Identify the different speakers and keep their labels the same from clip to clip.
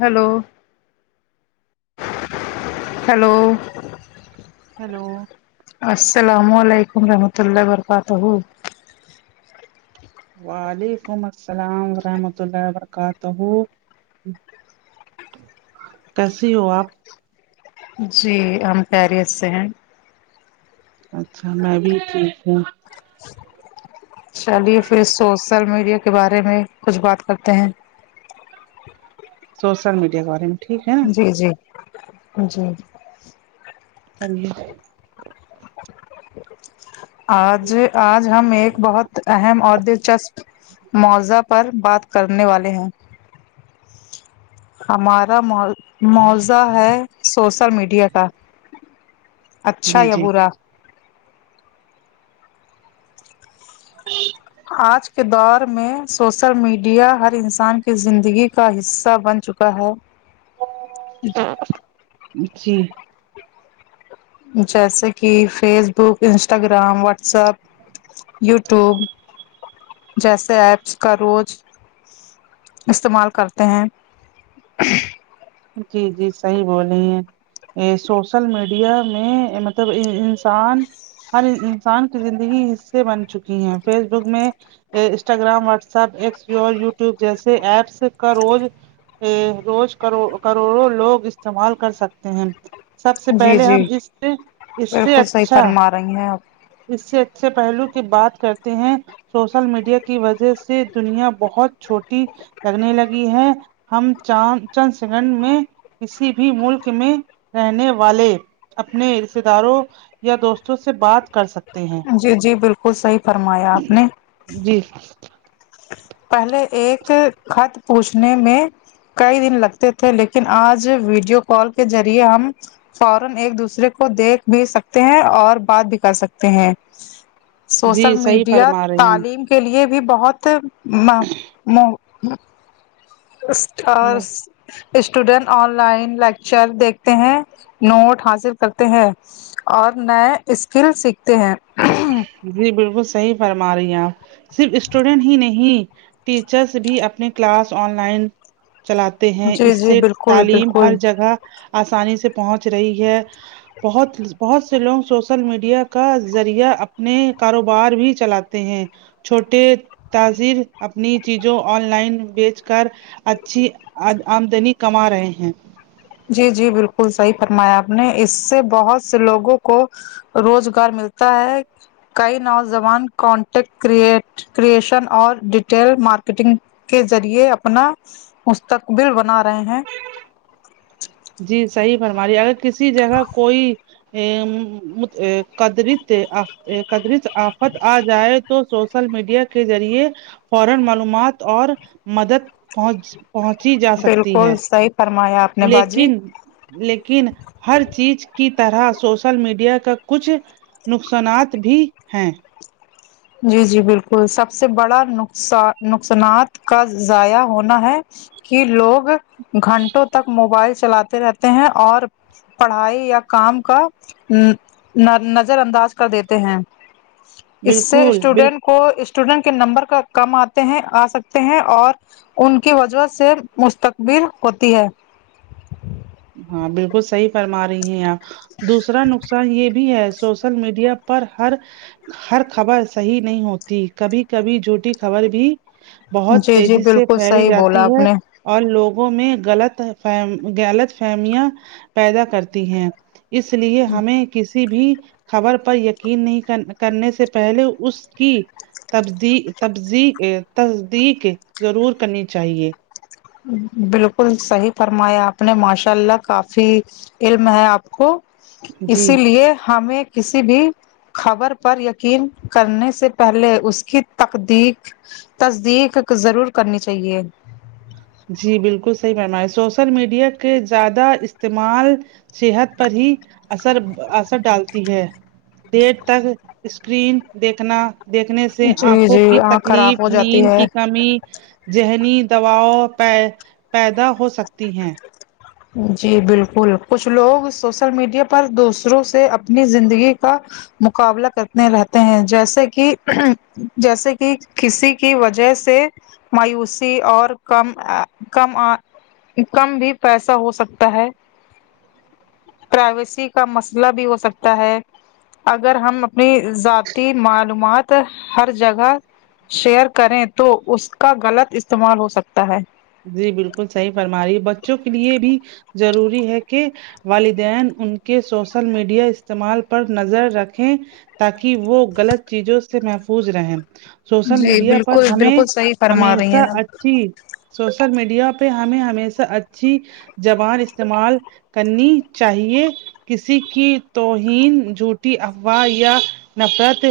Speaker 1: hello hello
Speaker 2: hello
Speaker 1: السلام علیکم رحمۃ اللہ وبرکاتہ
Speaker 2: وعلیکم السلام ورحمۃ اللہ وبرکاتہ کیسی ہو آپ
Speaker 1: جی ہم خیریت سے ہیں
Speaker 2: اچھا میں بھی ٹھیک ہوں
Speaker 1: چلیے پھر سوشل میڈیا کے بارے میں کچھ بات کرتے ہیں
Speaker 2: سوشل میڈیا کے بارے میں ٹھیک ہے
Speaker 1: جی
Speaker 2: نا
Speaker 1: جی جی
Speaker 2: ہاں جی
Speaker 1: آج آج ہم ایک بہت اہم اور دلچسپ معوضہ پر بات کرنے والے ہیں ہمارا معا معاضہ ہے سوشل میڈیا کا اچھا یا
Speaker 2: جی
Speaker 1: برا
Speaker 2: ج
Speaker 1: آج کے دور میں سوسل میڈیا ہر انسان کی زندگی کا حصہ بن چکا ہے
Speaker 2: جی
Speaker 1: جیسے کہ Facebook Instagram WhatsApp YouTube جیسے ایپس کا روز استعمال کرتے ہیں
Speaker 2: جی جی صحیح بولی ہیں ا سوشل میڈیا میں مطلب انسان ہر انسان کی زندگی اس سے بن چکی ہے فیس بک میں ا انسٹاگررام واٹسپ یٹیوب جیسے ایپس کا روز ا روز کرو کروڑوں لوگ استعمال کر سکتے ہیں سب سے
Speaker 1: جی
Speaker 2: پہلے ہم
Speaker 1: جی
Speaker 2: اس سے اس سے
Speaker 1: بالکل صحیح
Speaker 2: اچھا
Speaker 1: فرما رہی ہیں آپ
Speaker 2: اس سے اچھے پہلو کی بات کرتے ہیں سوشل میڈیا کی وجہ سے دنیا بہت چھوٹی لگنے لگی ہے ہم چان چند سیکنڈ میں کسی بھی ملک میں رہنے والے اپنے رشتے داروں یا دوستوں سے بات کر سکتے ہیں
Speaker 1: جی جی بالکل صحیح فرمایا آپ نے
Speaker 2: جی
Speaker 1: پہلے ایک خط پوچھنے میں کئی دن لگتے تھے لیکن آج ویڈیو کال کے ذریعے ہم فورن ایک دوسرے کو دیکھ بھی سکتے ہیں اور بات بھی کر سکتے ہیں سوسل
Speaker 2: جی صحیح
Speaker 1: میڈیا
Speaker 2: فرما رہی ہیں
Speaker 1: تعلیم کے لیے بھی بہت ما مو اور
Speaker 2: ہ
Speaker 1: اسٹوڈینٹ آن لائن لیکچر دیکھتے ہیں نوٹ حاصل کرتے ہیں اور نئے اسکل سیکھتے ہیں
Speaker 2: جی بالکل صحیح فرما رہی ہیں آپ صرف اسٹوڈنٹ ہی نہیں ٹیچرس بھی اپنی کلاس آن لائن چلاتے تے ہیں
Speaker 1: جی
Speaker 2: اس
Speaker 1: جی
Speaker 2: سے
Speaker 1: بالکل
Speaker 2: تعلیم
Speaker 1: بالکل
Speaker 2: ہر جگہ آسانی سے پہنچ رہی ہے بہت بہت سے لوگ سوشل میڈیا کا ذریعہ اپنے کاروبار بھی چلاتے ہیں چھوٹے تازر اپنی چیزوں آن لائن بیچ کر اچھی آمدنی کما رہے ہیں
Speaker 1: جی جی بالکل صحیح فرمایا آپ نے اس سے بہت سے لوگوں کو روزگار ملتا ہے کئی نوجوان کانٹیکٹ کریئٹ کریشن اور ڈیٹیل مارکیٹنگ کے ذریعے اپنا مستقبل بنا رہے ہیں
Speaker 2: جی صحیح فرماری اگر کسی جگہ کوئی ام قدرت قدرت آفت آ جائے تو سوشل میڈیا کے ذریعے فورن معلومات اور مدد پہنچ پہنچی جا سکتی
Speaker 1: بالکل
Speaker 2: ہے
Speaker 1: صحیح فرمایا آپ نے
Speaker 2: لیک
Speaker 1: باجی
Speaker 2: لیکن ہر چیز کی طرح سوشل میڈیا کا کچھ نقصانات بھی ہیں
Speaker 1: جی جی بالکل سب سے بڑا نقصان نقصانات کا ضائع ہونا ہے کہ لوگ گھنٹوں تک موبائل چلاتے رہتے ہیں اور پڑھائی یا کام کا ن ن نظر انداز کر دیتے ہیں اس سے
Speaker 2: بالکل بال
Speaker 1: اسٹوڈینٹ کو اسٹوڈینٹ کے نمبر کا کم آتے ہیں آ سکتے ہیں اور ان کی وجہ سے مستقبل ہوتی ہے
Speaker 2: ہاں بالکل صحیح فرما رہی ہیں آپ دوسرا نقصان یہ بھی ہے سوشل میڈیا پر ہر ہر خبر صحیح نہیں ہوتی کبھی کبھی جھوٹی خبر بھی بہت
Speaker 1: جی جی
Speaker 2: تیزی سے
Speaker 1: بالکل
Speaker 2: پھیلی
Speaker 1: صحیح بولا
Speaker 2: جاتی
Speaker 1: آپ
Speaker 2: ہے
Speaker 1: نے
Speaker 2: اور لوگوں میں غلط فم غلط فہمیاں پیدا کرتی ہیں اس لیے ہمیں کسی بھی خبر پر یقین نہیں کرنے سے پہلے اس کی تیبی تبذی ا تصدیق ضرور کرنی چاہیے
Speaker 1: بالکل صحیح فرمایا آپ نے ماشاء اللہ کافی علم ہے آپ کو
Speaker 2: جی
Speaker 1: اسی لیے ہمیں کسی بھی خبر پر یقین کرنے سے پہلے اس کی تقدیق تصدیق ضرور کرنی چاہیے
Speaker 2: جی بالکل صحیح فرمایا سوشل میڈیا کے زیادہ استعمال صحت پر ہی اثر اثر ڈالتی ہے دیر تک اسکرین دیکھنا دیکھنے سے سے
Speaker 1: جی
Speaker 2: آنکھوں
Speaker 1: جی
Speaker 2: کی
Speaker 1: آنکھ
Speaker 2: تکلیف
Speaker 1: خراب ہو جاتی
Speaker 2: نیند
Speaker 1: ہے
Speaker 2: کی کمی ذہنی دواؤ پ پیدا ہو سکتی ہیں
Speaker 1: جی بالکل کچھ لوگ سوشل میڈیا پر دوسروں سے اپنی زندگی کا مقابلہ کرتے رہتے ہیں جیسے کہ جیسے کہ کسی کی وجہ سے مایوسی اور کم کم کم بھی پیسا ہو سکتا ہے پرائیویسی کا مسئلہ بھی ہو سکتا ہے اگر ہم اپنی ذاتی معلومات ہر جگہ شیئر کریں تو اس کا غلط استعمال ہو سکتا ہے
Speaker 2: جی بالکل صحیح فرما رہی ہے بچوں کے لیے بھی ضروری ہے کہ والدین ان کے سوشل میڈیا استعمال پر نظر رکھیں تاکہ وہ غلط چیزوں سے محفوظ رہے سوشل
Speaker 1: جی
Speaker 2: میڈیا پر
Speaker 1: بالکل
Speaker 2: ہمیں
Speaker 1: بالکل صحیح فرما رہی ہیں
Speaker 2: ہمیشہ
Speaker 1: آپ
Speaker 2: اچھی سوشل میڈیا پہ ہمیں ہمیشہ اچھی زبان استعمال کرنی چاہیے کسی کی توہین جھوٹی افواہ یا نفرت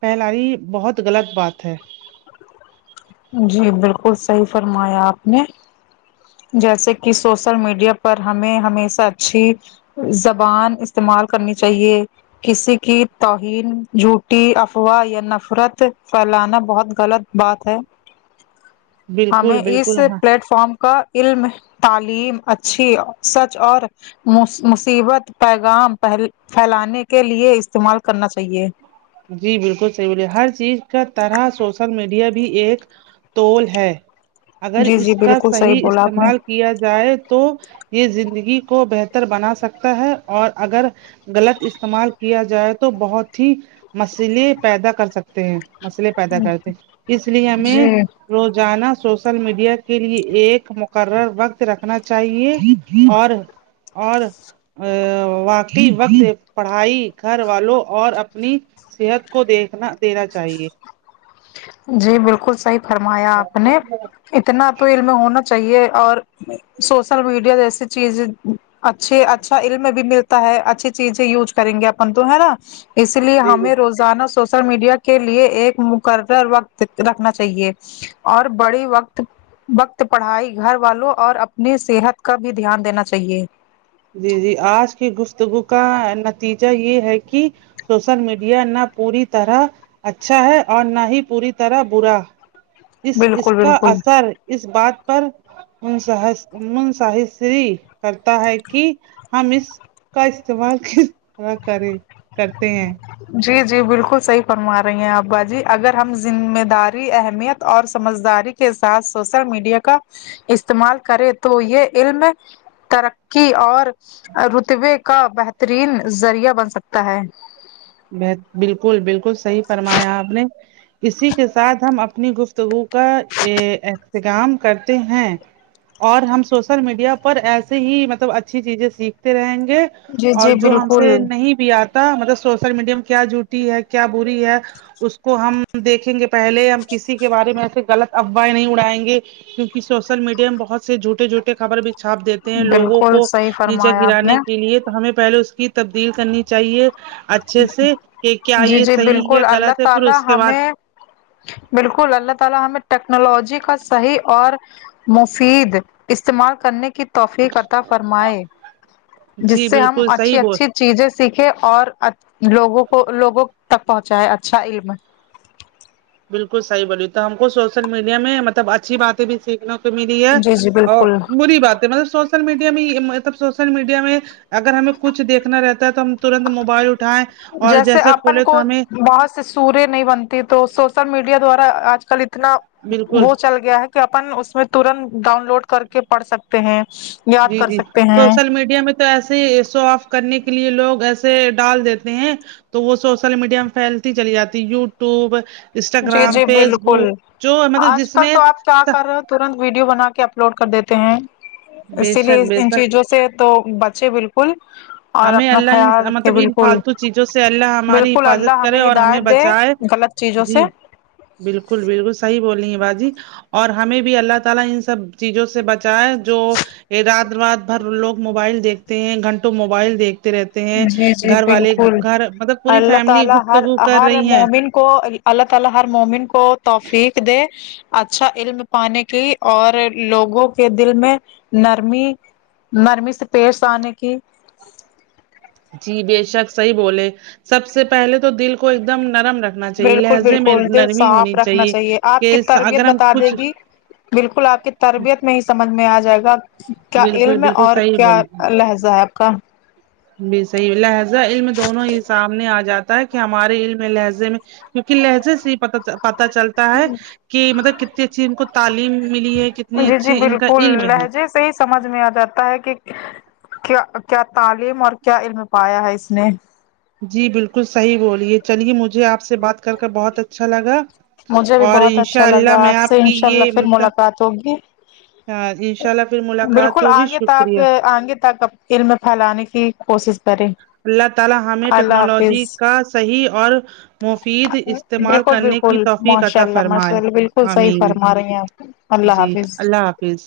Speaker 2: پہلااری بہت غلط بات ہے
Speaker 1: جی بالکل صحیح فرمایا آپ نے جیسے کہ سوشل میڈیا پر ہمیں ہمیشہ اچھی زبان استعمال کرنی چاہیے کسی کی توہین جھوٹی افواہ یا نفرت پھیلانا بہت غلط بات ہے ہمیں
Speaker 2: بالکل
Speaker 1: اس
Speaker 2: بالکل ہاں
Speaker 1: پلیٹ فارم کا علم تعلیم اچھی سچ اور مصیبت پیغام پل پھیلانے کے لیے استعمال کرنا چاہیے
Speaker 2: جی بالکل صحیح بولے ہر چیز کا طرح سوشل میڈیا بھی ایک توول ہے اگر
Speaker 1: جی جی
Speaker 2: اس کا
Speaker 1: بالکل
Speaker 2: صحیح
Speaker 1: بولا آپ نے
Speaker 2: استعمال کیا جائے تو یہ زندگی کو بہتر بنا سکتا ہے اور اگر غلط استعمال کیا جائے تو بہت ہی مسئلے پیدا کر سکتے ہیں مسئلے پیدا کرتے اس لیے ہمیں
Speaker 1: جی
Speaker 2: روزانہ سوشل میڈیا کے لیے ایک مقرر وقت رکھنا چاہیے اور اور ا واقعی وقت پڑھائی گھر والوں اور اپنی صحت کو دیکھنا دینا چاہیے
Speaker 1: جی بالکل صحیح فرمایا آپ نے اتنا تو علم ہونا چاہیے اور سوشل میڈیا جیسی چیز اچھے اچھا علم بھی ملتا ہے اچھی چیزیں یوز کریں گے اپن تو ہے نا اس لیے
Speaker 2: جی جی
Speaker 1: ہمیں روزانہ سوشل میڈیا کے لیے ایک مقر وقت رکھنا چاہیے اور بڑے وقت وقت پڑھائی گھر والوں اور اپنی صحت کا بھی دھیان دینا چاہیے
Speaker 2: جی جی آج کی گفتگو کا نتیجہ یہ ہے کہ سوشل میڈیا نہ پوری طرح اچھا ہے اور نہ ہی پوری طرح برا اس اس
Speaker 1: بالکل
Speaker 2: کا
Speaker 1: بالکل
Speaker 2: اثر اس بات پر من منصحسری کرتا ہے کہ ہم اس کا استعمال کس طرح کرے کرتے ہیں
Speaker 1: جی جی بالکل صحیح فرما رہی ہیں آپ باجی اگر ہم ذمہ داری اہمیت اور سمجھداری کے ساتھ سوشل میڈیا کا استعمال کرے تو یہ علم ترقی اور رتبے کا بہترین ذریعہ بن سکتا ہے
Speaker 2: ب بالکل بالکل صحیح فرمایا آپ نے اسی کے ساتھ ہم اپنی گفتگو کا احتظام کرتے ہیں اور ہم سوشل میڈیا پر ایسے ہی مطلب اچھی چیزیں سیکھتے رہیں گے
Speaker 1: جی
Speaker 2: اور
Speaker 1: جی
Speaker 2: جو ہم
Speaker 1: بالکل
Speaker 2: سے نہیں بھی آتا مطلب سوشل میڈیا میں کیا جوٹی ہے کیا بری ہے اس کو ہم دیکھیں گے پہلے ہم کسی کے بارے میں ایسے غلط افواہیں نہیں اڑائیں گے کیونک سوشل میڈیا میں بہت سےھٹے جھوٹ خبر بھی چھاپ دیتے ہیں لوگوں
Speaker 1: بالکل
Speaker 2: کو
Speaker 1: صحیح
Speaker 2: نیچے
Speaker 1: فرمایا آپ
Speaker 2: گرانے
Speaker 1: نے
Speaker 2: کے لیے ہمیں پہلے اس کی تبدیل کرنی چاہیے اچھے سے کہ کیا
Speaker 1: جی
Speaker 2: یہ
Speaker 1: جی
Speaker 2: صحیح ہے
Speaker 1: بالکل
Speaker 2: غلط
Speaker 1: اللہ
Speaker 2: ہے پھر
Speaker 1: تعالی
Speaker 2: اس کے بعد
Speaker 1: ہمیں بالکل اللہ تعالی ہمیں ٹیکنالوجی کا صحیح اور مفید استعمال کرنے کی توفیق عطا فرمائے جس
Speaker 2: جی
Speaker 1: سے ہم
Speaker 2: بالکل صحیح
Speaker 1: اچھی
Speaker 2: بول
Speaker 1: اچھی چیزیں سیکھے اور لوگوں کو لوگوں تک پہنچائے اچھا علم
Speaker 2: بالکل صحیح بولی تو ہم کو سوشل میڈیا میں مطلب اچھی باتیں بھی سیکھنا ملی ہے
Speaker 1: جی جی
Speaker 2: اور
Speaker 1: بالکل
Speaker 2: بری بات ہے مطلب سوچ سل میڈیا میں مطلب سوشل میڈیا میں اگر ہمیں کچھ دیکنا رہتا ہے تو ہم ترنت موبائل اٹھائیں اور
Speaker 1: جیسے اپن
Speaker 2: کھولے
Speaker 1: کو
Speaker 2: تو ہمیں
Speaker 1: بہت سے سوریہ نہیں بنتی تو سوشل میڈیا دوارا آج کل اتنا
Speaker 2: بالکل
Speaker 1: وہ چل گیا ہے کہ اپن اس میں ترنت ڈاؤن لوڈ کر کے پڑھ سکتے ہیں یاد
Speaker 2: جی
Speaker 1: کر
Speaker 2: جی
Speaker 1: سکتے ہیں
Speaker 2: سوشل میڈیا میں تو ایسے ہی سو آف کرنے کے لیے لوگ ایسے ڈال دیتے ہیں تو وہ سوشل میڈیا میں پھیلتی چلی جاتی یوٹیوب
Speaker 1: جی
Speaker 2: انسٹاگررام
Speaker 1: جی
Speaker 2: فیس
Speaker 1: بالکل
Speaker 2: بک جو مطلب
Speaker 1: آج
Speaker 2: جس
Speaker 1: کل
Speaker 2: میں
Speaker 1: تو آپ کیا کر رہے ہو ترنت ویڈیو بنا کے اپلوڈ کر دیتے ہیں
Speaker 2: بے
Speaker 1: اسی لیے
Speaker 2: شک بے
Speaker 1: ان
Speaker 2: شک
Speaker 1: چیزوں سے تو بچے بالکل اور
Speaker 2: ہمیں
Speaker 1: اپنا
Speaker 2: اللہ ان
Speaker 1: خیال رکھے
Speaker 2: مطلب ان
Speaker 1: بالکل
Speaker 2: فالتو چیزوں سے اللہ ہماری
Speaker 1: بالکل اللہ
Speaker 2: حفاظت
Speaker 1: ہمیں
Speaker 2: کرے اور
Speaker 1: ہدایت دے
Speaker 2: بچائے
Speaker 1: غلط چیزوں سے
Speaker 2: جی بالکل بالکل صحیح بول رہی ہیں باجی اور ہمیں بھی اللہ تعالی ان سب چیزوں سے بچ جو رات رات بھر لوگ موبائل دیکھتے ہیں گھنٹوں موبائل دیکھتے رہتے ہیں
Speaker 1: جی جی
Speaker 2: گھر والے
Speaker 1: بالکل
Speaker 2: گھر مطلب پوری
Speaker 1: اللہ
Speaker 2: فیملی
Speaker 1: تعالی ہر
Speaker 2: گفتگو کر
Speaker 1: ہر
Speaker 2: رہی ہیں
Speaker 1: مومن کو اللہ تعالی ہر مومن کو توفیق دے اچھا علم پانے کی اور لوگوں کے دل میں نرمی نرمی سے پیش آنے کی
Speaker 2: جی بے شک صحیح بولے سب سے پہلے تو دل کو ایک دم نرم رکھ
Speaker 1: بالکل بالکل دل صاف رکھنا چاہیے آپ کی
Speaker 2: کہ
Speaker 1: تربیت
Speaker 2: اگر ہم
Speaker 1: بتا دے
Speaker 2: کچھ
Speaker 1: گی بالکل آپ کی تربیت نہیں سمجھ میں آ جائے گا کیا
Speaker 2: بالکل
Speaker 1: علم ہے
Speaker 2: بالکل
Speaker 1: اور
Speaker 2: صحیح
Speaker 1: کیا
Speaker 2: بول
Speaker 1: لہزہ ہے آپ کا
Speaker 2: بھی صحی ہے لہزہ علم دونوں یہ سامنے آ جاتا ہے کہ ہمارے علم میں لہزے میں کیونکہ لہجے سے یہ پ پتا چلتا ہے کہ مطلب کتتی اچھی ان کو تعلیم ملی ہے کتنی
Speaker 1: جی جی
Speaker 2: اچھی ان کا
Speaker 1: بالکل
Speaker 2: علم ہے
Speaker 1: لہجے سے ہی سمجھ میں آ جاتا ہے کہ کیا کیا تعلیم اور کیا علم پایا ہے اس نے
Speaker 2: جی بالکل صحیح رولئے چلیے مجھے آپ سے بات کر کر بہت اچھا لگا
Speaker 1: مجھے بھی
Speaker 2: اور
Speaker 1: بہت اچھا
Speaker 2: انشاء
Speaker 1: لگا
Speaker 2: اللہ میں
Speaker 1: آپ سے
Speaker 2: کی
Speaker 1: انشاء
Speaker 2: یہ
Speaker 1: اللہ پھر
Speaker 2: مطلب
Speaker 1: ملاقات ہوگی
Speaker 2: انشاء اللہ پھر ملاقات
Speaker 1: بالکل
Speaker 2: ہوگی
Speaker 1: آگے تک
Speaker 2: شکریہ
Speaker 1: آگے تک علم پھیلانے کی کوشش کریں
Speaker 2: اللہ تعالی ہمیں
Speaker 1: اللہ حافظ
Speaker 2: ٹیکنالوجی کا صحیح اور مفید استعمال
Speaker 1: بالکل
Speaker 2: کرنے کی
Speaker 1: بالکل
Speaker 2: توفیق
Speaker 1: ماشاء
Speaker 2: عطا
Speaker 1: اللہ ماشاء
Speaker 2: فرمائے
Speaker 1: اللہ بالکل صحیح
Speaker 2: امین
Speaker 1: فرما رہی ہیں آپ اللہ
Speaker 2: جی
Speaker 1: حافظ
Speaker 2: اللہ حافظ